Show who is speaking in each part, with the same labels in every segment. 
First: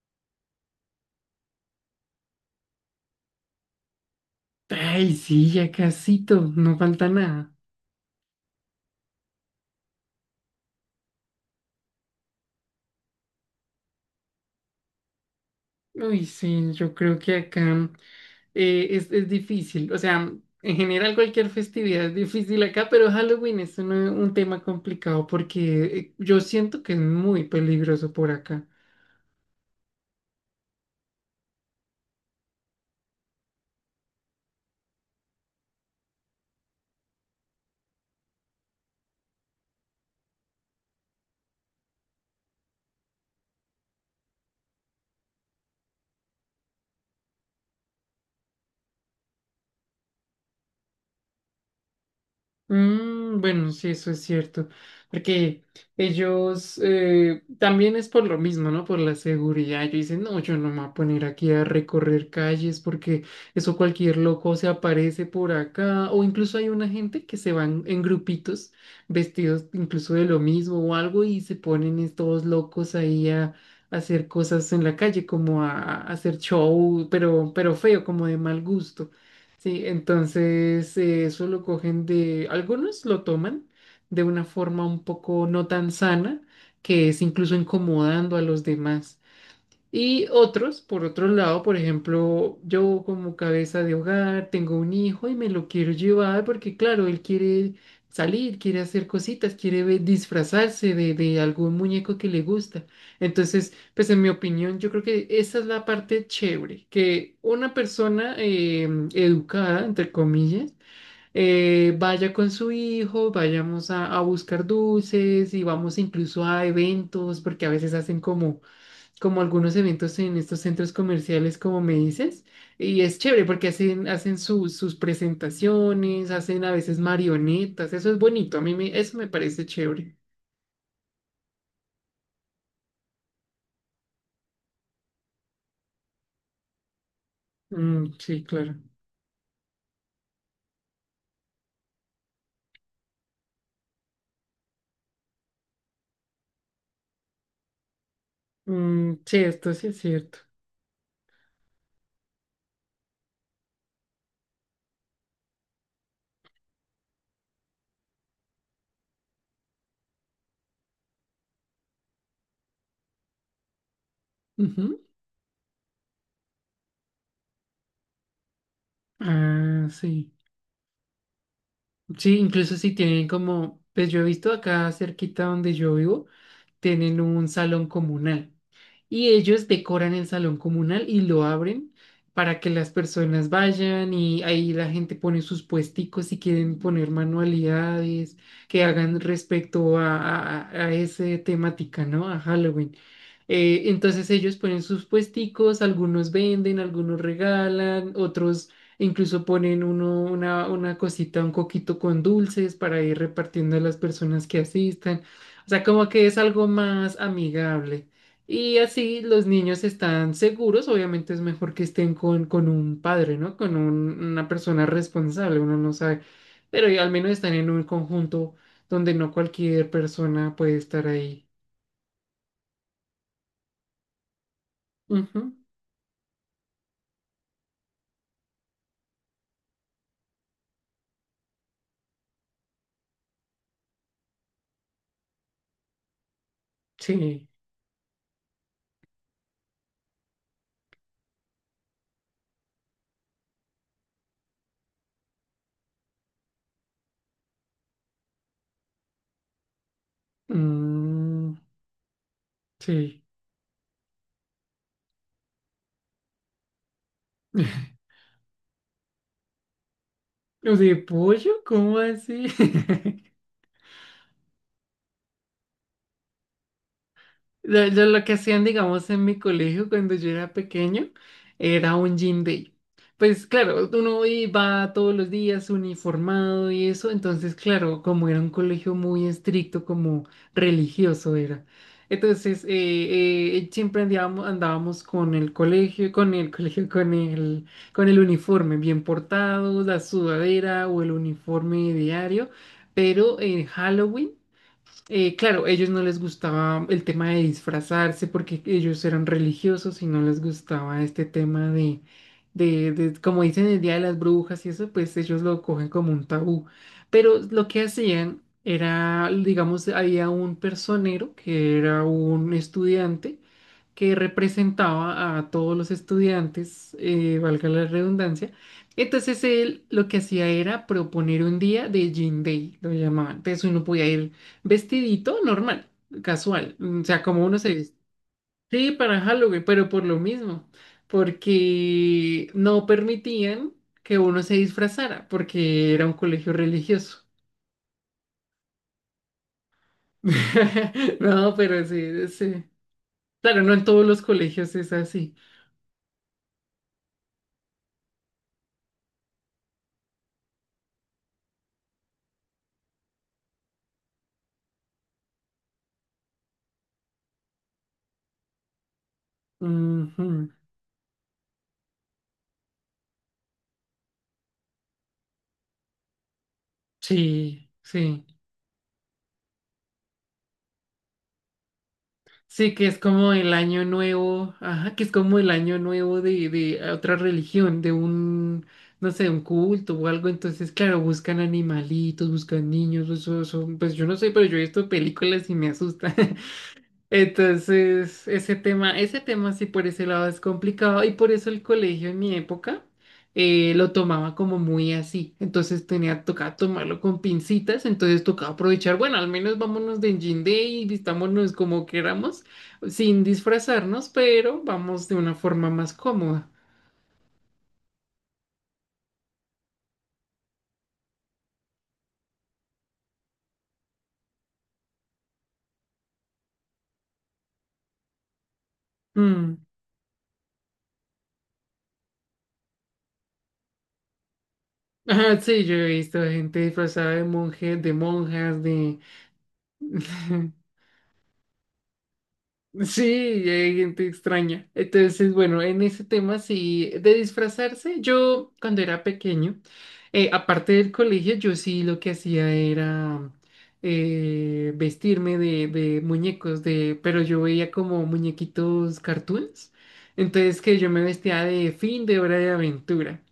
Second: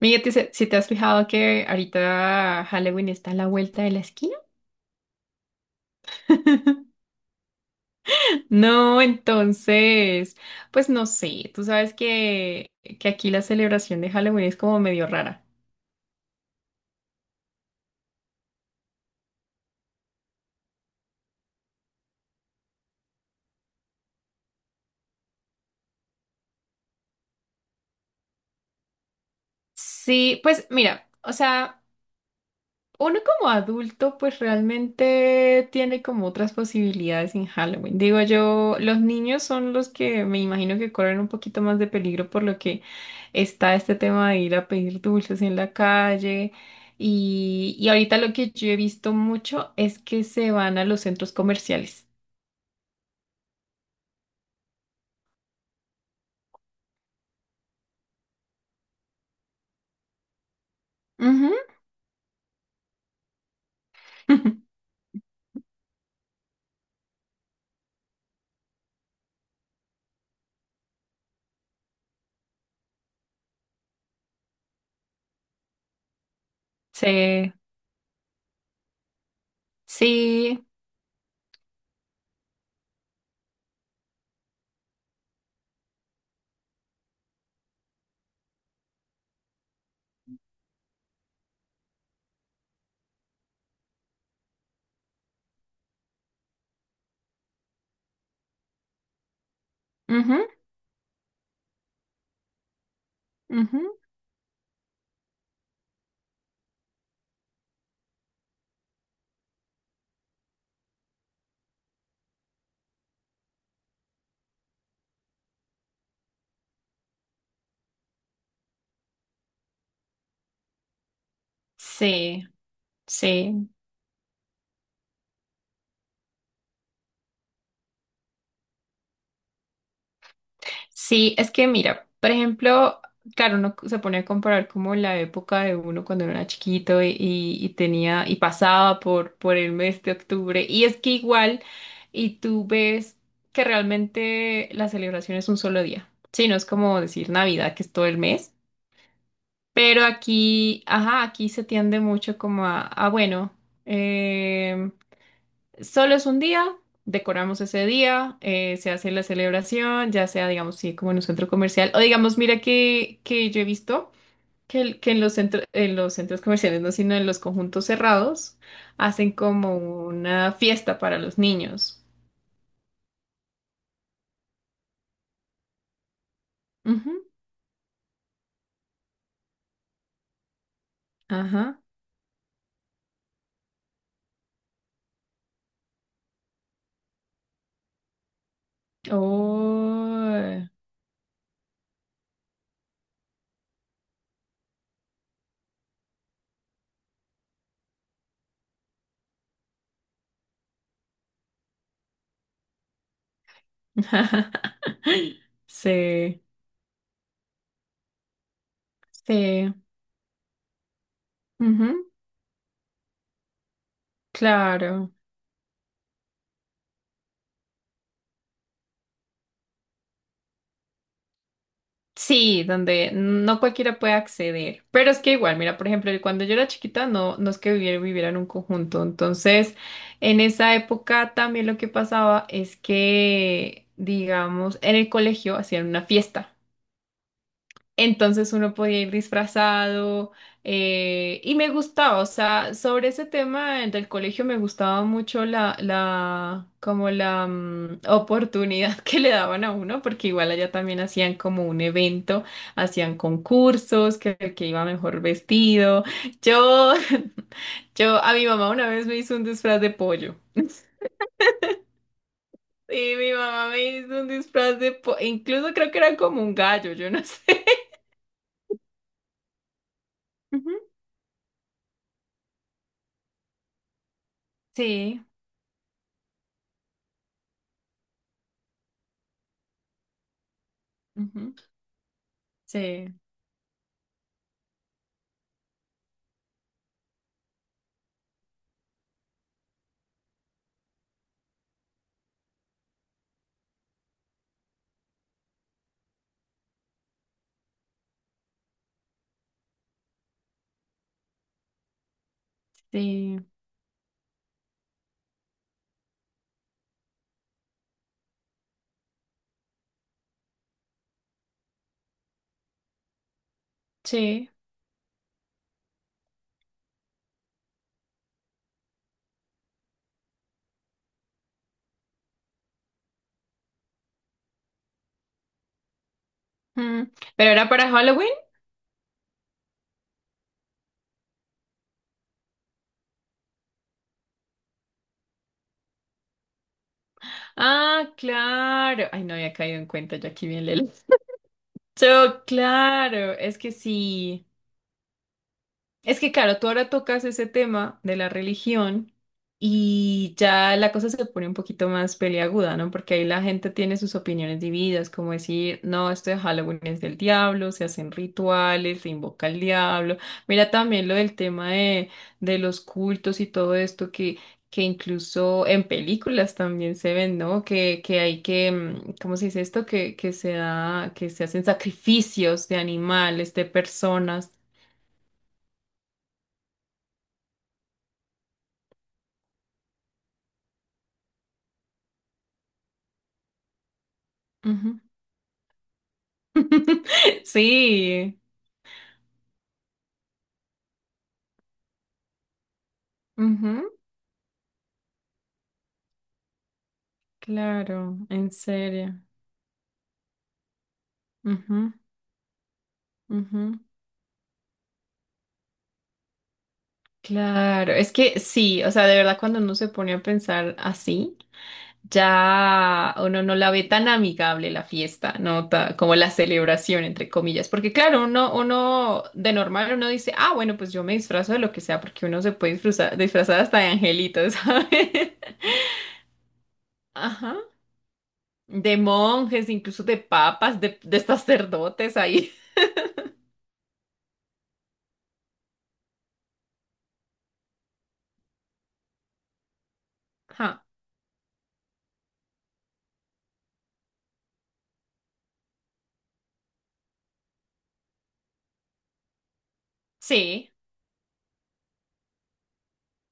Speaker 1: Miguel, si te has fijado que ahorita Halloween está a la vuelta de la esquina?
Speaker 2: Ay, sí, ya casito, no falta nada.
Speaker 1: No, entonces, pues no sé, tú sabes que aquí la celebración de Halloween es como medio rara.
Speaker 2: Uy, sí, yo creo que acá es difícil. O sea, en general cualquier festividad es difícil acá, pero Halloween es un tema complicado porque yo siento que es muy peligroso por acá.
Speaker 1: Sí, pues mira, o sea... Uno como adulto pues realmente tiene como otras posibilidades en Halloween. Digo yo, los niños son los que me imagino que corren un poquito más de peligro por lo que está este tema de ir a pedir dulces en la calle. Y ahorita lo que yo he visto mucho es que se van a los centros comerciales.
Speaker 2: Mm, bueno, sí, eso es cierto, porque ellos también es por lo mismo, ¿no? Por la seguridad. Yo dicen, no, yo no me voy a poner
Speaker 1: Ujú.
Speaker 2: aquí a recorrer calles porque eso cualquier loco se aparece por acá. O incluso hay una gente que se van en grupitos, vestidos incluso de lo mismo o algo, y se ponen estos locos ahí a hacer cosas en la calle, como a hacer show,
Speaker 1: Sí,
Speaker 2: pero feo, como de mal gusto. Sí,
Speaker 1: sí,
Speaker 2: entonces eso lo cogen de, algunos lo toman de una forma un poco no tan sana, que es incluso incomodando a los demás. Y otros, por otro lado, por ejemplo, yo como cabeza de hogar tengo un hijo y me lo quiero llevar porque, claro, él quiere salir, quiere hacer cositas, quiere
Speaker 1: ujú,
Speaker 2: disfrazarse de algún muñeco que le gusta. Entonces,
Speaker 1: ujú.
Speaker 2: pues en mi opinión, yo creo que esa es la parte chévere, que una persona educada, entre comillas, vaya con su hijo, vayamos a buscar dulces y vamos incluso a eventos, porque a veces hacen como algunos eventos en estos centros comerciales, como me dices,
Speaker 1: Sí,
Speaker 2: y es chévere
Speaker 1: sí.
Speaker 2: porque hacen sus presentaciones, hacen a veces marionetas, eso es bonito, eso me parece chévere.
Speaker 1: Sí, es que mira, por ejemplo, claro, uno se pone a comparar como la época de uno cuando era chiquito y
Speaker 2: Mm,
Speaker 1: tenía y
Speaker 2: sí, claro.
Speaker 1: pasaba por el mes de octubre. Y es que igual, y tú ves que realmente la celebración es un solo día. Sí, no es como decir Navidad, que es todo el mes.
Speaker 2: Mm, sí, esto sí es
Speaker 1: Pero
Speaker 2: cierto.
Speaker 1: aquí, ajá, aquí se tiende mucho como a bueno. em, Solo es un día, decoramos ese día, se hace la celebración, ya sea, digamos, sí, como en un centro comercial, o digamos, mira que yo he visto
Speaker 2: Ujú.
Speaker 1: que en los centros comerciales, no, sino en los conjuntos cerrados, hacen como
Speaker 2: Ah, sí.
Speaker 1: una fiesta para los niños.
Speaker 2: Sí, incluso si tienen como, pues yo he visto acá cerquita donde yo vivo, tienen
Speaker 1: Ujú,
Speaker 2: un salón comunal y ellos decoran el salón comunal y lo
Speaker 1: ajá.
Speaker 2: abren para que las personas vayan y ahí la gente pone sus puesticos si quieren poner manualidades que hagan respecto
Speaker 1: Oh.
Speaker 2: a ese temática, ¿no? A Halloween. Entonces ellos ponen sus puesticos, algunos venden, algunos regalan, otros incluso ponen una cosita, un coquito con dulces para ir repartiendo a las personas que asistan. O sea, como que es
Speaker 1: Sí,
Speaker 2: algo más amigable. Y así los
Speaker 1: sí,
Speaker 2: niños están seguros. Obviamente es mejor que
Speaker 1: ujú,
Speaker 2: estén con un padre, ¿no? Una persona
Speaker 1: claro.
Speaker 2: responsable, uno no sabe. Pero ya al menos están en un conjunto donde no cualquier persona puede estar ahí.
Speaker 1: Sí, donde no cualquiera puede acceder. Pero es que
Speaker 2: Ujú,
Speaker 1: igual, mira, por ejemplo, cuando yo era chiquita, no, no es que viviera en un conjunto. Entonces, en esa época también lo que pasaba es que, digamos, en el colegio hacían una fiesta.
Speaker 2: sí.
Speaker 1: Entonces uno podía ir disfrazado y me gustaba, o sea, sobre ese tema del colegio me gustaba mucho como la oportunidad que le daban a uno, porque igual allá también hacían
Speaker 2: Mm,
Speaker 1: como un evento, hacían
Speaker 2: sí.
Speaker 1: concursos, que el que iba mejor vestido. Yo, yo, a mi mamá una vez me hizo un disfraz de pollo.
Speaker 2: ¿De pollo? ¿Cómo así?
Speaker 1: Sí, mi mamá me hizo un disfraz de pollo, incluso creo que era como un gallo, yo no sé.
Speaker 2: Yo lo que hacían, digamos, en mi colegio cuando yo era
Speaker 1: Ujú.
Speaker 2: pequeño, era un gym day. Pues claro, uno iba todos
Speaker 1: Sí.
Speaker 2: los días uniformado y eso, entonces claro, como era un colegio muy estricto, como religioso
Speaker 1: Ujú.
Speaker 2: era. Entonces,
Speaker 1: Sí,
Speaker 2: siempre andábamos con el uniforme bien portado, la sudadera o el uniforme diario, pero en Halloween. Claro, ellos no les gustaba el tema de disfrazarse porque ellos eran religiosos y no les gustaba este tema
Speaker 1: sí,
Speaker 2: como dicen el Día de las Brujas y eso, pues ellos lo cogen como un tabú. Pero lo que hacían era, digamos, había un personero que era un estudiante que
Speaker 1: sí.
Speaker 2: representaba a todos los estudiantes, valga la redundancia. Entonces él lo que hacía era proponer un día de Jean Day, lo llamaban. Entonces uno podía ir vestidito normal, casual,
Speaker 1: Mm.
Speaker 2: o sea, como
Speaker 1: ¿Pero
Speaker 2: uno
Speaker 1: era
Speaker 2: se
Speaker 1: para
Speaker 2: viste.
Speaker 1: Halloween?
Speaker 2: Sí, para Halloween, pero por lo mismo, porque no permitían que uno se disfrazara, porque era un colegio religioso.
Speaker 1: Ah, claro. Ay, no había caído en cuenta, yo aquí bien lelo.
Speaker 2: No, pero sí,
Speaker 1: So,
Speaker 2: sí.
Speaker 1: claro, es
Speaker 2: Claro,
Speaker 1: que
Speaker 2: no en todos los
Speaker 1: sí.
Speaker 2: colegios es así.
Speaker 1: Es que claro, tú ahora tocas ese tema de la religión y ya la cosa se pone un poquito más peliaguda, ¿no? Porque ahí la gente tiene sus opiniones divididas, como decir, no, esto de Halloween es del diablo, se hacen rituales, se invoca al diablo.
Speaker 2: Ujú,
Speaker 1: Mira también lo del tema de los cultos y todo esto que incluso en películas también se ven, ¿no?
Speaker 2: sí,
Speaker 1: Que
Speaker 2: sí.
Speaker 1: hay que, mm, ¿cómo se dice esto? Que se da, que se hacen sacrificios de
Speaker 2: Sí, que es como el
Speaker 1: animales, de
Speaker 2: año
Speaker 1: personas.
Speaker 2: nuevo, ajá, que es como el año nuevo de ah, otra religión, no sé, un culto o algo. Entonces, claro, buscan animalitos, buscan niños, eso, pues yo no sé, pero yo he visto
Speaker 1: Ujú.
Speaker 2: películas y me asusta. Entonces,
Speaker 1: Sí,
Speaker 2: ese tema sí por ese lado es complicado y por eso el colegio en mi época
Speaker 1: ujú,
Speaker 2: lo tomaba como muy así. Entonces tocaba tomarlo con pincitas,
Speaker 1: claro,
Speaker 2: entonces
Speaker 1: en
Speaker 2: tocaba aprovechar, bueno,
Speaker 1: serio.
Speaker 2: al menos vámonos de Engine Day y vistámonos como
Speaker 1: Ujú,
Speaker 2: queramos, sin
Speaker 1: ujú,
Speaker 2: disfrazarnos, pero vamos de una forma más cómoda.
Speaker 1: claro, es que sí, o sea, de verdad cuando uno se pone a pensar así, ya uno no la ve tan amigable la fiesta, ¿no? Como la celebración, entre comillas, porque claro, uno de
Speaker 2: Mm.
Speaker 1: normal uno dice, ah, bueno, pues yo me disfrazo de lo que sea, porque uno se puede disfrazar, disfrazar hasta de angelitos, ¿sabes?
Speaker 2: Ajá, sí, yo he visto gente disfrazada de
Speaker 1: Ajá,
Speaker 2: monje, de monjas,
Speaker 1: de
Speaker 2: de...
Speaker 1: monjes, incluso de papas, de sacerdotes ahí.
Speaker 2: Sí, y hay gente extraña. Entonces, bueno, en ese tema sí, de disfrazarse, yo cuando era pequeño, aparte del colegio, yo sí lo que hacía era vestirme de muñecos, de, pero yo veía como muñequitos cartoons. Entonces
Speaker 1: Sí.
Speaker 2: que yo me vestía de Fin de Hora de Aventura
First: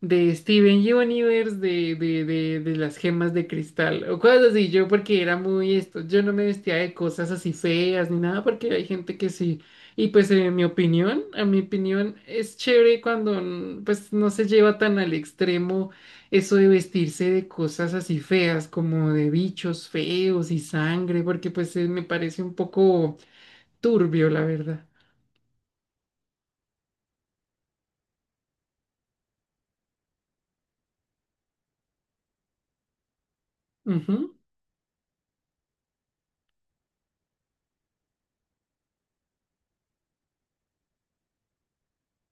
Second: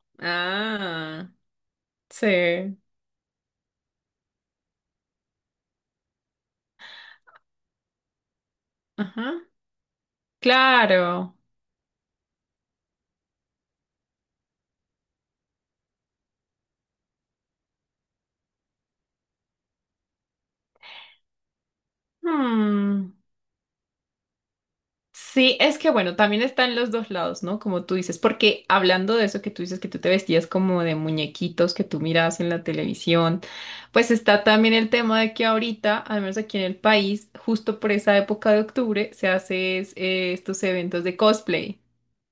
Speaker 2: de Steven
Speaker 1: Ah,
Speaker 2: Universe, de
Speaker 1: sí.
Speaker 2: las gemas de cristal, o cosas así, yo porque era muy esto, yo no me vestía de cosas así feas ni nada, porque hay gente que
Speaker 1: Ajá.
Speaker 2: sí, y pues en mi opinión,
Speaker 1: Claro.
Speaker 2: a mi opinión es chévere cuando mm, pues no se lleva tan al extremo eso de vestirse de cosas así feas, como de bichos feos y sangre, porque pues me parece un
Speaker 1: Hmm.
Speaker 2: poco turbio, la verdad.
Speaker 1: Sí, es que bueno, también están los dos lados, ¿no? Como tú dices, porque hablando de eso que tú dices que tú te vestías como de muñequitos que tú mirabas en la televisión, pues
Speaker 2: Ujú.
Speaker 1: está también el tema de que ahorita, al menos aquí en el país, justo por esa época de octubre, se hacen estos eventos de cosplay.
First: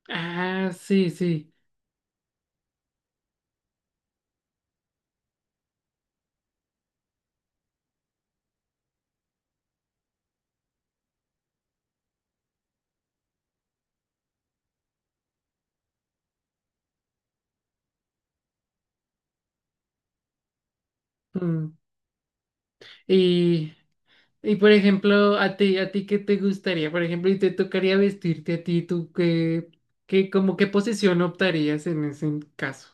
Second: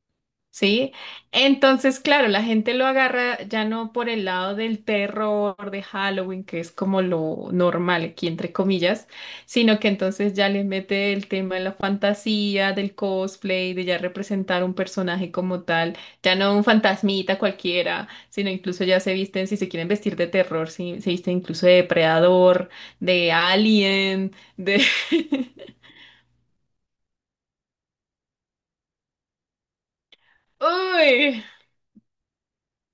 Speaker 2: Ah,
Speaker 1: ¿Sí?
Speaker 2: sí, sí.
Speaker 1: Entonces, claro, la gente lo agarra ya no por el lado del terror de Halloween, que es como lo normal aquí, entre comillas, sino que entonces ya le mete el tema de la fantasía, del cosplay, de ya representar un personaje como tal, ya no un fantasmita cualquiera, sino incluso ya se visten, si se quieren vestir de terror, se visten incluso de
Speaker 2: Mm.
Speaker 1: depredador, de
Speaker 2: Y
Speaker 1: alien,
Speaker 2: y por
Speaker 1: de...
Speaker 2: ejemplo, a ti qué te gustaría, por ejemplo, y te tocaría vestirte a ti, qué, como qué posición
Speaker 1: Uy,
Speaker 2: optarías en ese caso.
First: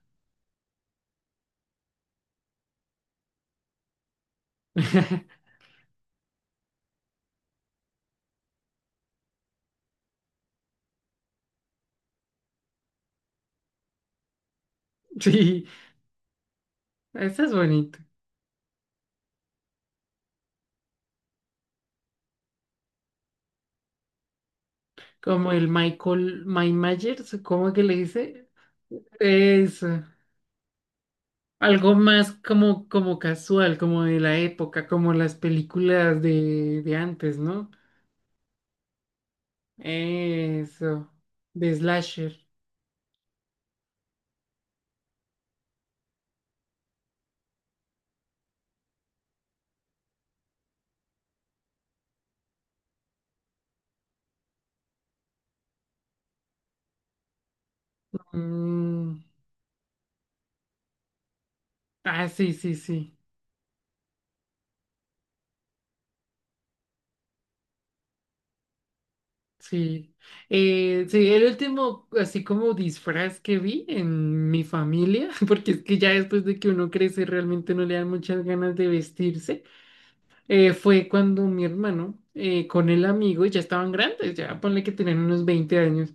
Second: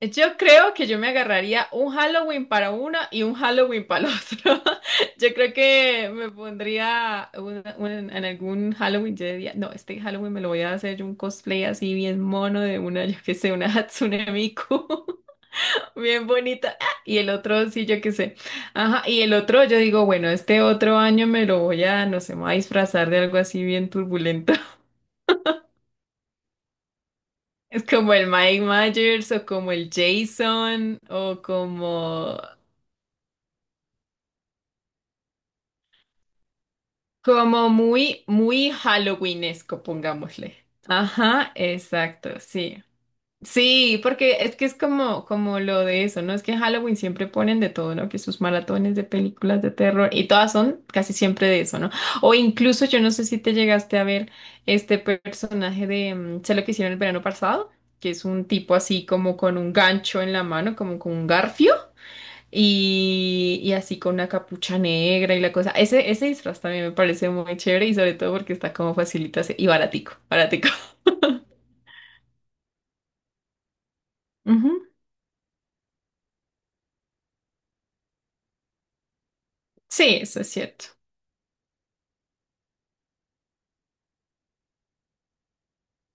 Speaker 1: yo creo que yo me agarraría un Halloween para una y un Halloween para el otro. Yo creo que me pondría en algún Halloween, yo diría, no, este Halloween me lo voy a hacer yo un cosplay así bien mono de una, yo qué sé, una Hatsune Miku,
Speaker 2: Sí,
Speaker 1: bien bonita. Ah, y el
Speaker 2: eso es
Speaker 1: otro, sí,
Speaker 2: bonito.
Speaker 1: yo qué sé. Ajá, y el otro, yo digo, bueno, este otro año me lo voy a, no sé, me voy a disfrazar de algo así bien turbulento.
Speaker 2: Como el Michael, Mike Myers, ¿cómo
Speaker 1: Es
Speaker 2: que le
Speaker 1: como el
Speaker 2: dice?
Speaker 1: Mike Myers o como el
Speaker 2: Eso.
Speaker 1: Jason o
Speaker 2: Algo más
Speaker 1: como...
Speaker 2: como casual, como de la época, como las películas de antes,
Speaker 1: Como
Speaker 2: ¿no?
Speaker 1: muy Halloweenesco, pongámosle.
Speaker 2: Eso.
Speaker 1: Ajá,
Speaker 2: De slasher.
Speaker 1: exacto, sí. Sí, porque es que es como, como lo de eso, ¿no? Es que en Halloween siempre ponen de todo, ¿no? Que sus maratones de películas de terror y todas son casi siempre de eso, ¿no? O incluso yo no sé si te llegaste a ver este personaje de, mm, sé lo que hicieron el verano pasado, que es un tipo así
Speaker 2: Mm,
Speaker 1: como con un gancho en la mano, como con un garfio.
Speaker 2: ah, sí, sí, sí.
Speaker 1: Y así con una capucha negra y la cosa. Ese disfraz también me parece muy chévere y sobre todo porque está como facilito y baratico,
Speaker 2: Sí,
Speaker 1: baratico.
Speaker 2: sí, el último, así como disfraz que vi en mi
Speaker 1: Ujú.
Speaker 2: familia, porque es que ya después de que uno crece realmente no le dan muchas ganas de vestirse
Speaker 1: Sí, eso es cierto.
Speaker 2: fue cuando mi hermano con el amigo ya estaban grandes, ya ponle que tenían unos 20 años.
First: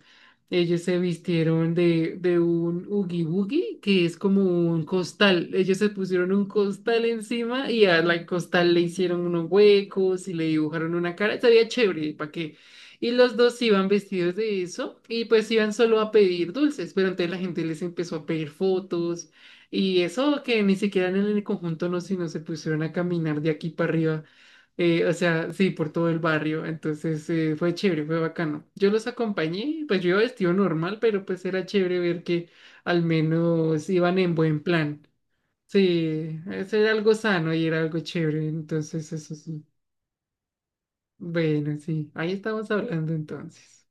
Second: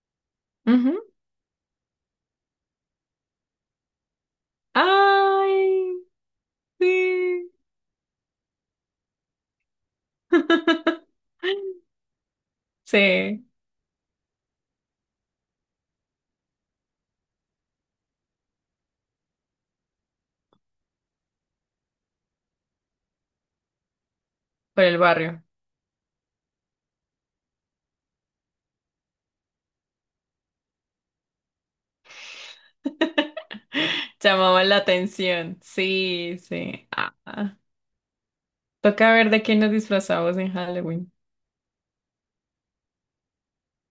Speaker 2: Ellos
Speaker 1: Ujú.
Speaker 2: se vistieron de un oogie boogie, que es como un costal. Ellos se
Speaker 1: Ay,
Speaker 2: pusieron un costal
Speaker 1: sí.
Speaker 2: encima y a la costal le hicieron unos huecos y le dibujaron una cara. Se veía chévere, ¿para qué? Y los
Speaker 1: Sí,
Speaker 2: dos iban vestidos de eso y pues iban solo a pedir dulces, pero entonces la gente les empezó a pedir fotos y eso que ni siquiera en el conjunto no, sino se pusieron a caminar de aquí para arriba
Speaker 1: por el
Speaker 2: o
Speaker 1: barrio.
Speaker 2: sea, sí, por todo el barrio. Entonces fue chévere, fue bacano. Yo los acompañé, pues yo iba vestido normal, pero pues era chévere ver que al menos iban en
Speaker 1: Llamaba
Speaker 2: buen
Speaker 1: la
Speaker 2: plan.
Speaker 1: atención. Sí,
Speaker 2: Sí, eso
Speaker 1: sí.
Speaker 2: era algo sano
Speaker 1: Ah,
Speaker 2: y era algo chévere. Entonces,
Speaker 1: toca ver
Speaker 2: eso
Speaker 1: de qué
Speaker 2: sí.
Speaker 1: nos disfrazamos en Halloween.
Speaker 2: Bueno, sí, ahí estamos hablando entonces.